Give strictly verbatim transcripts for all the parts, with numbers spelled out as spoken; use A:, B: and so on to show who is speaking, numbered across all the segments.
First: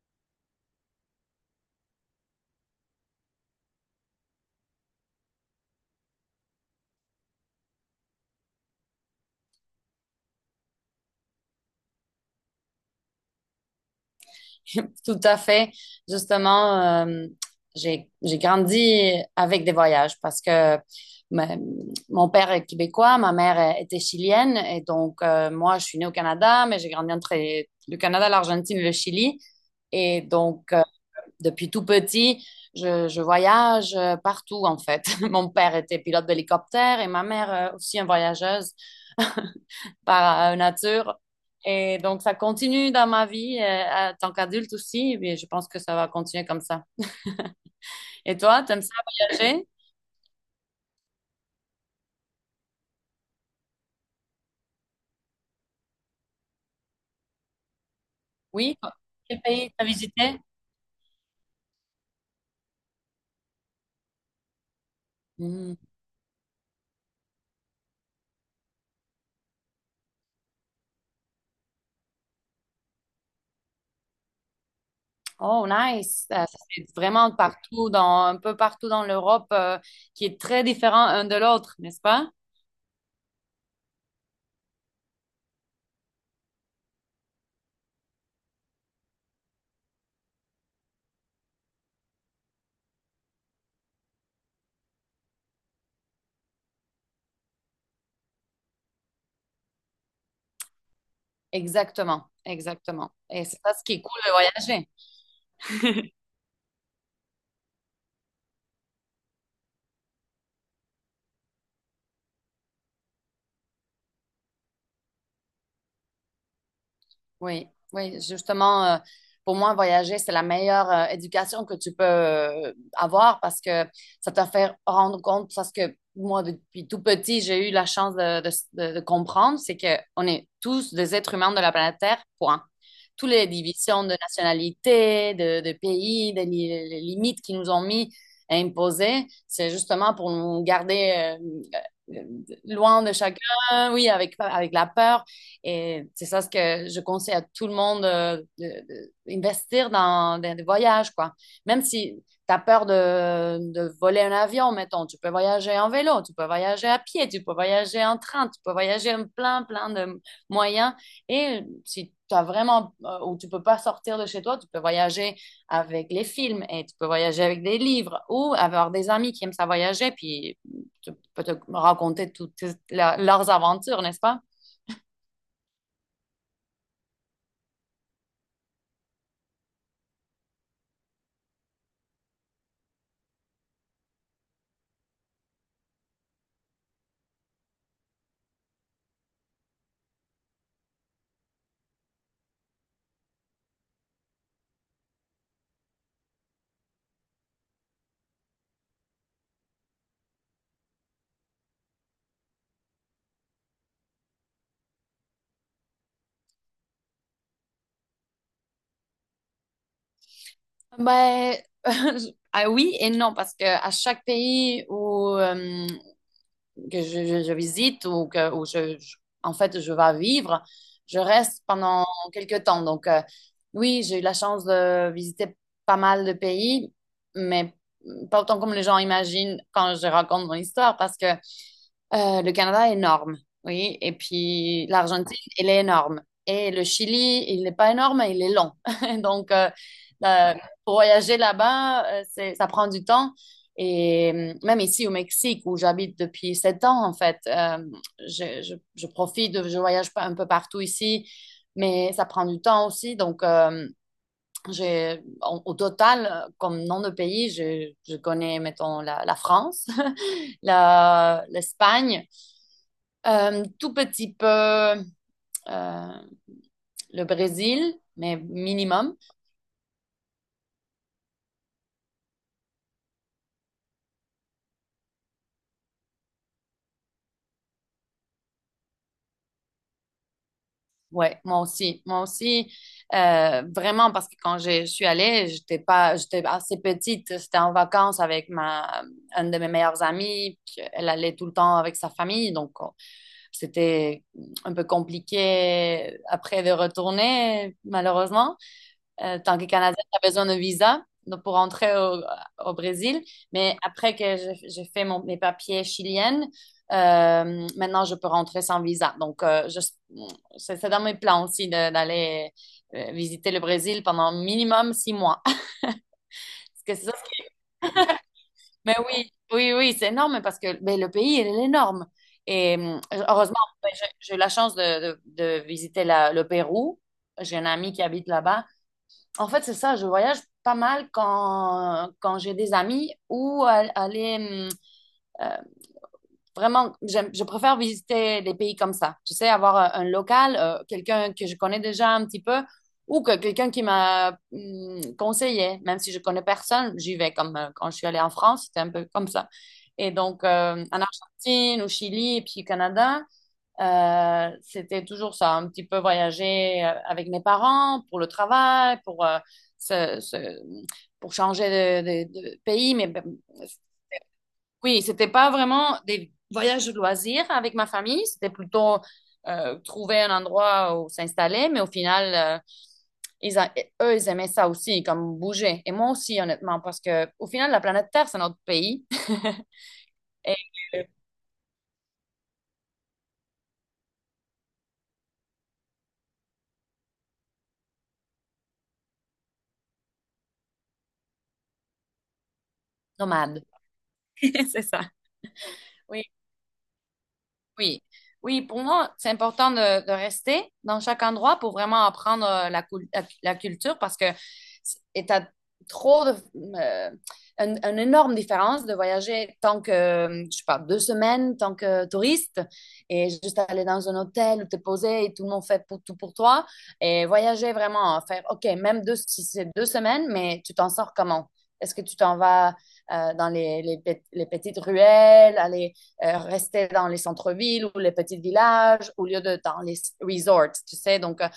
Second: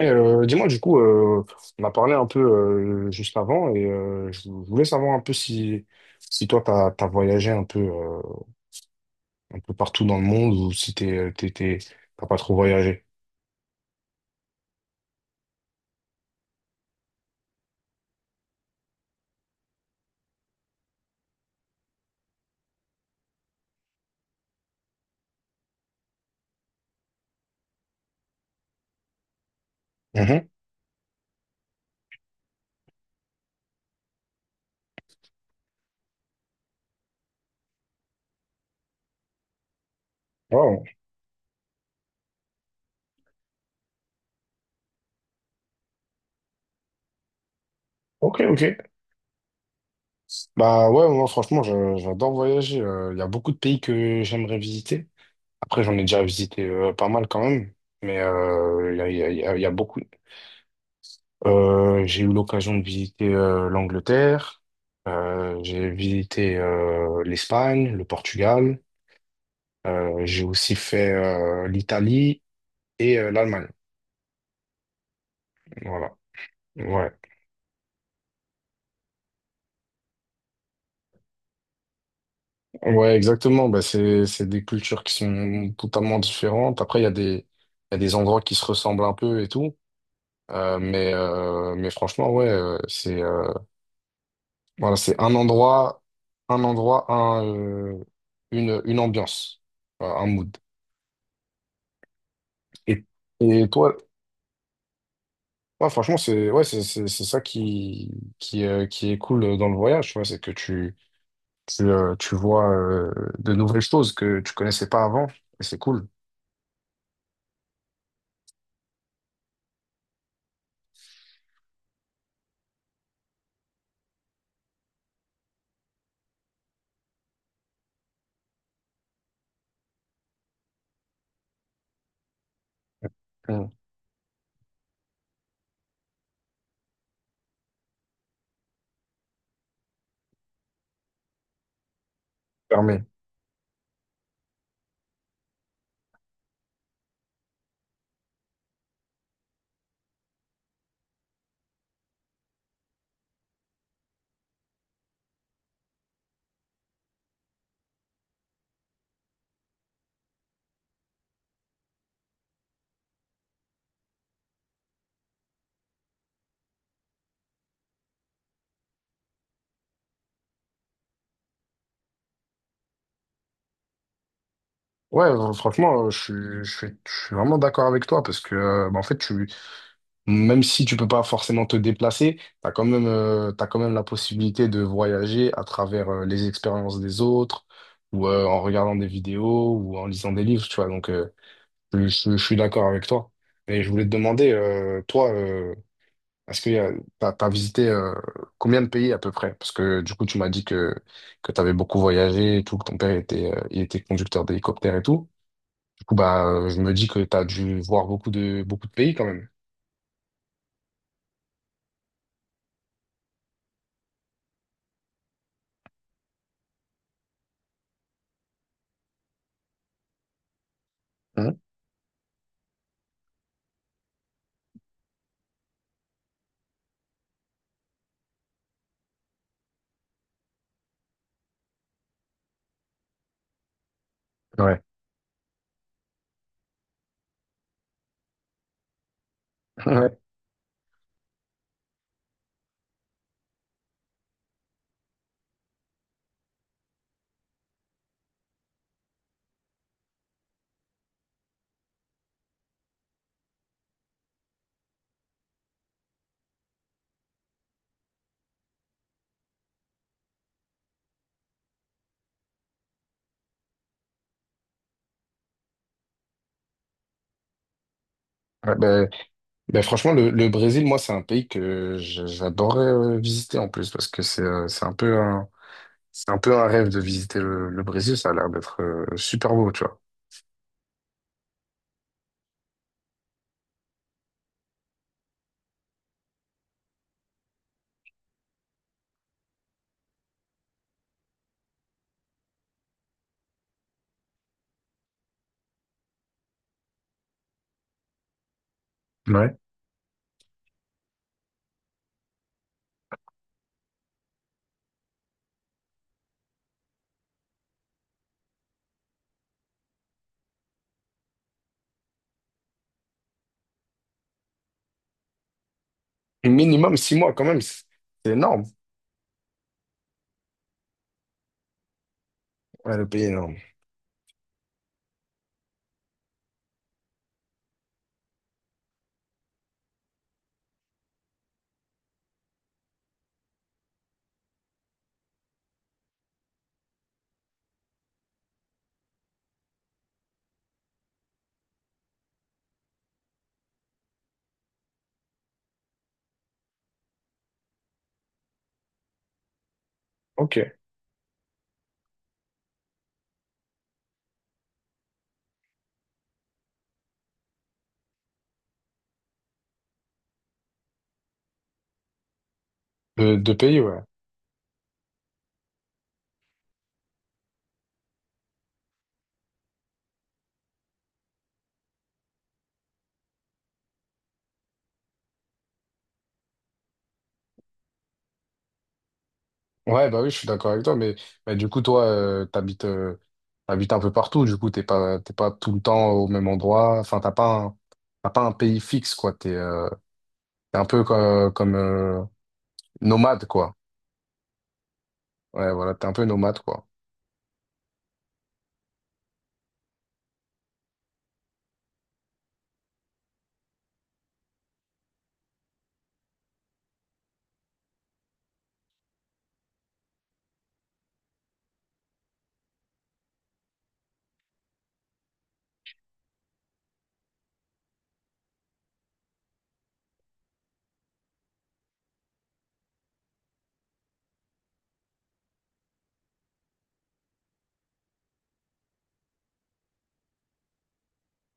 A: Et, euh, dis-moi, du coup, euh, on a parlé un peu euh, juste avant et euh, je voulais savoir un peu si, si toi, t'as, t'as voyagé un peu, euh, un peu partout dans le monde ou si t'es, euh, t'es, t'es- t'as pas trop voyagé.
B: Tout à fait. Justement, euh, j'ai, j'ai grandi avec des voyages parce que ma- mon père est québécois, ma mère est- était chilienne et donc euh, moi, je suis née au Canada, mais j'ai grandi entre le Canada, l'Argentine et le Chili. Et
A: Mhm.
B: donc, euh, depuis tout petit, je, je voyage euh, partout en fait. Mon père était pilote d'hélicoptère et ma mère euh, aussi une voyageuse par
A: Wow.
B: nature. Et donc, ça continue dans ma vie, euh, en tant qu'adulte aussi, et je pense que ça va continuer comme ça. Et
A: Ok, ok.
B: toi, t'aimes ça voyager?
A: Bah ouais, moi, franchement, je- j'adore voyager. Euh, Il y a beaucoup de pays que j'aimerais visiter. Après, j'en ai déjà visité euh, pas mal quand même, mais
B: Oui?
A: euh, il y a, il y a, il
B: Quel
A: y a il y
B: pays
A: a
B: t'as
A: beaucoup.
B: visité?
A: Euh, j'ai eu l'occasion de visiter euh, l'Angleterre, euh,
B: Hmm.
A: j'ai visité euh, l'Espagne, le Portugal, euh, j'ai aussi fait euh, l'Italie et euh, l'Allemagne.
B: Oh,
A: Voilà.
B: nice. Euh, C'est
A: Ouais.
B: vraiment partout, dans, un peu partout dans l'Europe, euh, qui est très différent un de l'autre, n'est-ce pas?
A: Ouais, exactement. Bah, c'est, c'est des cultures qui sont totalement différentes. Après, il y a des, il y a des endroits qui se ressemblent un peu et tout. Euh, mais, euh, mais franchement, ouais, euh, c'est euh, voilà, c'est un endroit, un endroit, un, euh, une, une ambiance, euh, un mood.
B: Exactement,
A: Et,
B: exactement. Et c'est
A: et
B: ça ce qui
A: toi,
B: est cool de voyager.
A: ouais, franchement, c'est ouais, c'est c'est- c'est ça qui, qui, euh, qui est cool dans le voyage, tu vois, c'est que tu, tu, euh, tu vois euh, de nouvelles choses que tu connaissais pas avant, et c'est cool.
B: Oui, oui, justement, euh, pour moi, voyager, c'est la meilleure euh, éducation que tu peux euh, avoir parce que ça te fait rendre compte, parce que moi, depuis tout petit, j'ai eu la chance de, de- de- de comprendre, c'est que on est tous des êtres humains de la planète Terre, point. Toutes les
A: Mm.
B: divisions de nationalité, de, de pays, des li- les limites qui nous ont mis à imposer, c'est justement pour nous garder euh, euh, loin
A: Fermé.
B: de chacun, oui, avec, avec la peur et c'est ça ce que je conseille à tout le monde d'investir dans, des voyages, quoi. Même si tu as peur de, de voler un avion, mettons, tu peux voyager en vélo, tu peux voyager à pied, tu peux voyager en train, tu peux voyager en plein, plein de moyens. Et si tu as vraiment, euh, ou tu peux pas sortir de chez toi, tu peux voyager avec les films et tu peux voyager avec des livres ou avoir des amis qui aiment ça voyager, puis tu peux te raconter toutes leurs aventures, n'est-ce pas?
A: Ouais, euh, franchement, euh, je suis, je suis, je suis vraiment d'accord avec toi parce que, euh, bah, en fait, tu, même si tu peux pas forcément te déplacer, tu as quand même, euh, t'as quand même la possibilité de voyager à travers euh, les expériences des autres, ou euh, en regardant des vidéos, ou en lisant des livres, tu vois. Donc, euh, je, je- je suis d'accord avec toi. Et je voulais te demander, euh, toi, euh, est-ce que tu as visité euh, combien de pays à peu près? Parce que du coup, tu m'as dit que, que tu avais beaucoup voyagé et tout, que ton père était, euh, il était conducteur d'hélicoptère et tout. Du coup, bah, euh, je me dis que tu as dû voir beaucoup de, beaucoup de pays quand même.
B: Ben, je- ah oui et non, parce que à chaque pays où, euh, que je, je- je visite ou que où je, je- en fait je vais vivre, je
A: Hein.
B: reste pendant quelques temps. Donc euh, oui, j'ai eu la chance de visiter pas mal de pays, mais pas autant comme les gens imaginent quand je raconte mon histoire, parce que Euh, le Canada est énorme, oui. Et
A: Ouais.
B: puis l'Argentine, elle est énorme. Et le Chili, il n'est pas énorme, il est long. Donc, euh, la- pour voyager là-bas, euh, c'est- ça prend du temps. Et euh, même ici au Mexique, où j'habite depuis sept ans, en fait, euh, je, je- je profite, de- je voyage pas un peu partout ici, mais ça prend du temps aussi. Donc, euh, j'ai, en- au total, euh, comme nom de pays, je, je connais, mettons, la la France, la- l'Espagne. Euh, tout petit peu euh, le Brésil, mais
A: Ouais, ben,
B: minimum.
A: ben franchement, le, le Brésil, moi, c'est un pays que je- j'adorerais euh, visiter en plus parce que c'est euh, c'est un peu un, c'est un peu un rêve de visiter le, le Brésil. Ça a l'air d'être euh, super beau, tu vois.
B: Ouais, moi aussi, moi aussi. Euh, vraiment, parce que quand je suis allée, j'étais pas, j'étais assez petite. C'était en vacances avec ma, un de mes meilleurs amis. Puis Elle allait tout le temps avec sa famille, donc euh, c'était un peu compliqué après de retourner, malheureusement. Euh,
A: Ouais.
B: tant que Canadien, tu besoin d'un visa donc, pour entrer au, au Brésil. Mais après que j'ai j'ai fait mon- mes papiers chiliennes, euh, maintenant, je peux rentrer sans visa. Donc, euh, je- c'est c'est dans mes plans aussi de- d'aller euh, visiter le Brésil pendant minimum six mois.
A: Et minimum
B: Parce que c'est
A: six
B: ça,
A: mois quand même, c'est c'est énorme.
B: mais oui, oui, oui, c'est énorme parce que ben, le pays, il est énorme. Et
A: Ouais,
B: hum,
A: le pays est
B: heureusement,
A: énorme.
B: ben, j'ai j'ai eu la chance de, de- de visiter la- le Pérou. J'ai un ami qui habite là-bas. En fait, c'est ça, je voyage pas mal quand, quand j'ai des amis ou a- aller hum, euh, vraiment, j'aime- je préfère visiter des pays comme ça. Tu sais, avoir un, un local, euh, quelqu'un que je connais déjà un petit peu ou que quelqu'un qui m'a hum, conseillé. Même si je connais personne, j'y vais comme euh, quand je suis allée en France, c'était un peu comme ça. Et donc,
A: Ok.
B: euh, en Argentine, au Chili, et puis au Canada. Euh, c'était toujours ça, un petit peu voyager euh, avec mes parents pour le travail, pour, euh, se- se- pour changer de, de- de pays. Mais ben,
A: De, de pays, ouais.
B: oui, c'était pas vraiment des voyages de loisirs avec ma famille, c'était plutôt euh, trouver un endroit où s'installer. Mais au final, euh, ils a- eux, ils aimaient ça aussi, comme bouger. Et moi aussi, honnêtement, parce que au final, la planète Terre, c'est notre pays.
A: Ouais, bah oui, je suis
B: Et
A: d'accord avec toi,
B: euh,
A: mais, mais du coup, toi, euh, t'habites euh, t'habites un peu partout, du coup, t'es pas, t'es pas tout le temps au même endroit. Enfin, t'as pas un, t'as pas un pays fixe, quoi. T'es euh, t'es un peu co- comme, euh, nomade,
B: nomade.
A: quoi.
B: C'est ça.
A: Ouais, voilà, t'es un peu
B: Oui.
A: nomade, quoi.
B: Oui, oui, pour moi, c'est important de, de rester dans chaque endroit pour vraiment apprendre euh, la, cul- la, la culture parce que c'est- et t'as trop de, euh, un- une énorme différence de voyager tant que, euh, je sais pas, deux semaines, tant que touriste et juste aller dans un hôtel où t'es posé et tout le monde fait pour, tout pour toi et voyager vraiment, hein, faire, OK, même deux, si c'est deux semaines, mais tu t'en sors comment? Est-ce que tu t'en vas euh, dans les, les, pe- les petites ruelles, aller euh, rester dans les centres-villes ou les petits villages au lieu de dans les resorts, tu sais. Donc, euh,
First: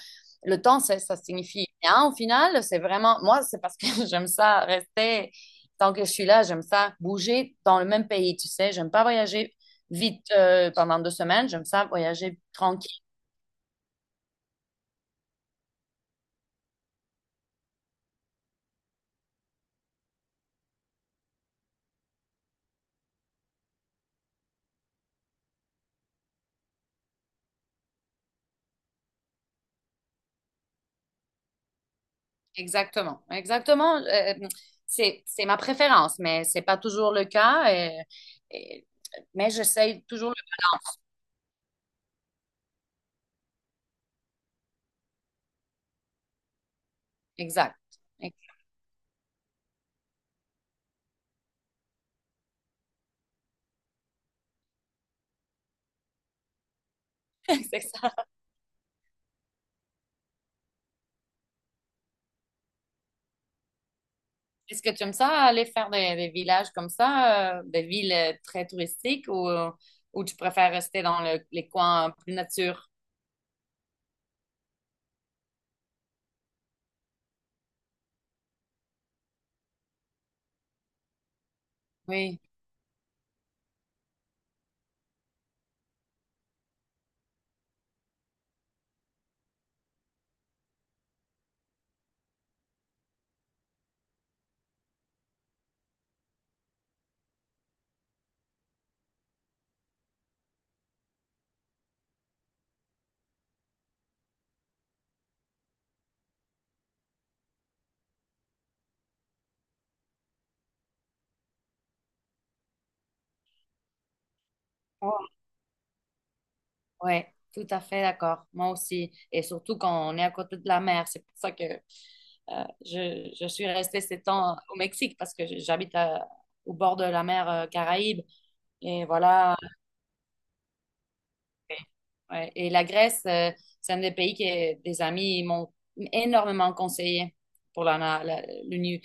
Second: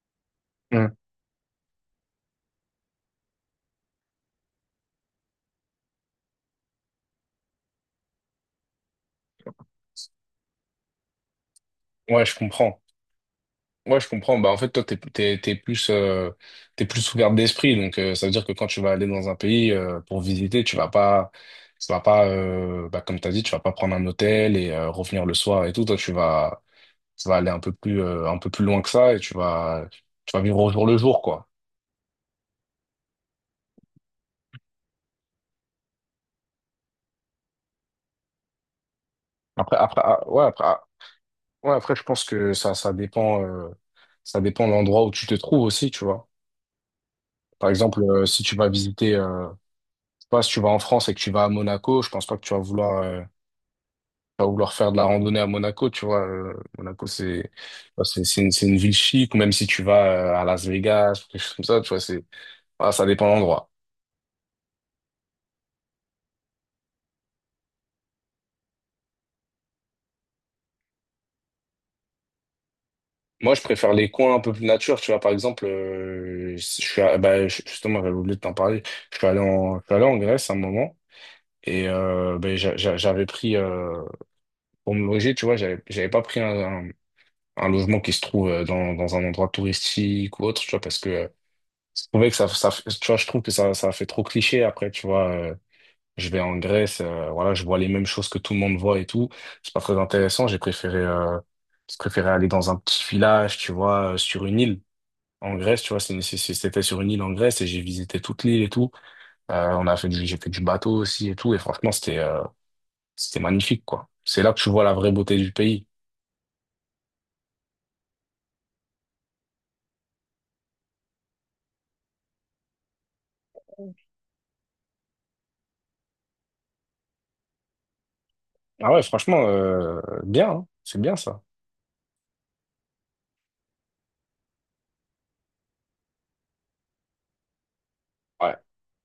B: le temps,
A: Mm.
B: ça ça signifie rien au final. C'est vraiment, moi, c'est parce que j'aime ça rester, tant que je suis là, j'aime ça bouger dans le même pays, tu sais. J'aime pas voyager vite euh, pendant deux semaines, j'aime ça
A: Ouais, je
B: voyager
A: comprends.
B: tranquille.
A: Ouais, je comprends. Bah, en fait, toi, t'es, t'es, t'es plus, euh, t'es plus ouvert d'esprit. Donc, euh, ça veut dire que quand tu vas aller dans un pays, euh, pour visiter, tu vas pas, tu vas pas, euh, bah, comme t'as dit, tu vas pas prendre un hôtel et, euh, revenir le soir et tout. Toi, tu vas, tu vas aller un peu plus, euh, un peu plus loin que ça et tu vas, tu vas vivre au jour le jour, quoi.
B: Exactement, exactement. euh, c'est, c'est ma préférence, mais c'est pas toujours le cas. et- et- mais
A: Après, après,
B: j'essaye
A: ah,
B: toujours le...
A: ouais, après, ah, ouais, après, je pense que ça, ça dépend, euh, ça dépend de l'endroit où tu te trouves aussi, tu vois. Par
B: Exact.
A: exemple, euh, si tu vas visiter, euh, pas, si tu vas en France et que tu vas à Monaco, je pense pas que tu vas vouloir, euh, tu vas vouloir faire de la randonnée à Monaco, tu vois. euh, Monaco, c'est,
B: C'est
A: bah,
B: ça.
A: c'est, c'est une, c'est une ville chic, ou même si tu vas euh, à Las Vegas, quelque chose comme ça, tu vois, c'est, voilà, ça dépend de l'endroit.
B: Est-ce que tu aimes ça aller faire des, des villages comme ça, euh, des villes euh, très touristiques ou, euh, ou tu préfères rester dans le- les coins plus nature?
A: Moi, je préfère les coins un peu plus nature, tu vois. Par exemple, euh, je suis, à- bah, je- justement, j'avais oublié de t'en parler. Je suis allé en, je suis allé en Grèce à un moment. Et euh,
B: Oui,
A: ben, j'a- j'a- j'avais pris, euh, pour me loger, tu vois, j'avais j'avais pas pris un, un- un logement qui se trouve euh, dans, dans un endroit touristique ou autre, tu vois, parce que euh, je trouvais que ça, ça, tu vois, je trouve que ça, ça fait trop cliché après, tu vois. euh, je vais en Grèce, euh, voilà, je vois les mêmes choses que tout le monde voit et tout. C'est pas très intéressant. J'ai préféré, euh, je préférais aller dans un petit village, tu vois, euh, sur une île. En Grèce, tu vois, c'est- c'est- c'est- c'était sur une île en Grèce et j'ai visité toute l'île et tout. Euh, on a fait du, j'ai fait du bateau aussi et tout. Et franchement, c'était, euh, c'était magnifique, quoi. C'est là que tu vois la vraie
B: Oh,
A: beauté du pays.
B: ouais, tout à fait d'accord. Moi aussi. Et surtout quand on est à côté de la mer. C'est pour ça que euh, je, je suis restée sept ans au Mexique parce que j'habite à- au bord de la mer euh, Caraïbe.
A: Ah ouais,
B: Et
A: franchement,
B: voilà,
A: euh, bien, hein. C'est bien ça.
B: Ouais. Et la Grèce, euh, c'est un des pays que des amis m'ont énormément conseillé pour la, la, la,
A: Ouais.
B: l'uni-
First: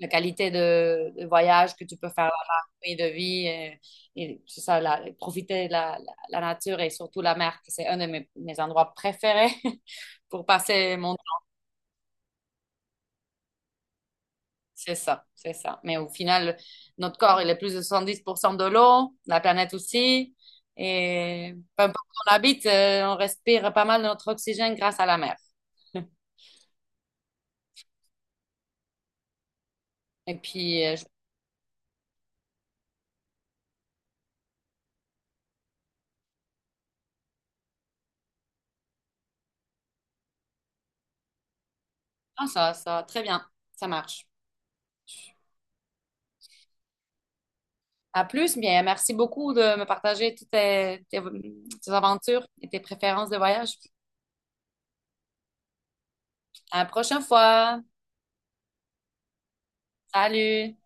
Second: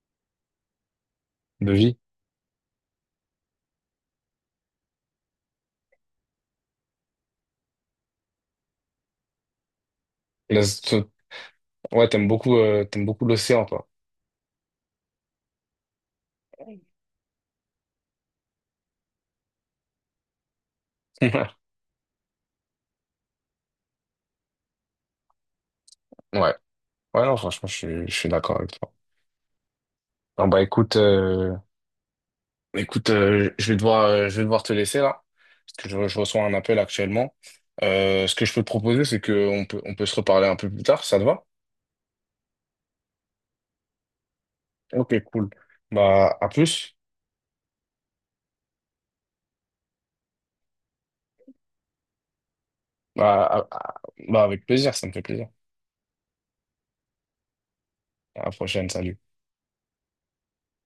B: la qualité de, de
A: De
B: voyage que tu
A: vie.
B: peux faire là-bas, et de vie, et, et c'est ça, la- profiter de la, la- la nature et surtout la mer, que c'est un de mes, mes endroits préférés pour
A: Là,
B: passer
A: c'est-
B: mon temps.
A: ouais, t'aimes beaucoup, euh, t'aimes beaucoup l'océan, toi.
B: C'est ça, c'est ça. Mais au final, notre corps, il est plus de soixante dix pour cent de l'eau, la planète aussi, et peu importe où on habite, euh, on respire pas mal de notre oxygène grâce à la mer.
A: Ouais. Ouais, non, franchement, je suis, je suis d'accord avec toi.
B: Et
A: Bon, bah,
B: puis,
A: écoute,
B: euh, je...
A: euh, écoute, euh, je vais devoir, euh, je vais devoir te laisser là, parce que je, je reçois un appel actuellement. Euh, ce que je peux te proposer, c'est qu'on peut, on peut se reparler un peu plus tard, ça te va?
B: ah, ça, ça, très bien, ça marche.
A: Ok, cool. Bah, à plus.
B: À plus, bien, merci beaucoup de me partager toutes tes, tes tes aventures et tes préférences de
A: Bah, à-
B: voyage.
A: à- bah, avec plaisir, ça me fait plaisir.
B: À la prochaine fois.
A: À la prochaine, salut.
B: Salut!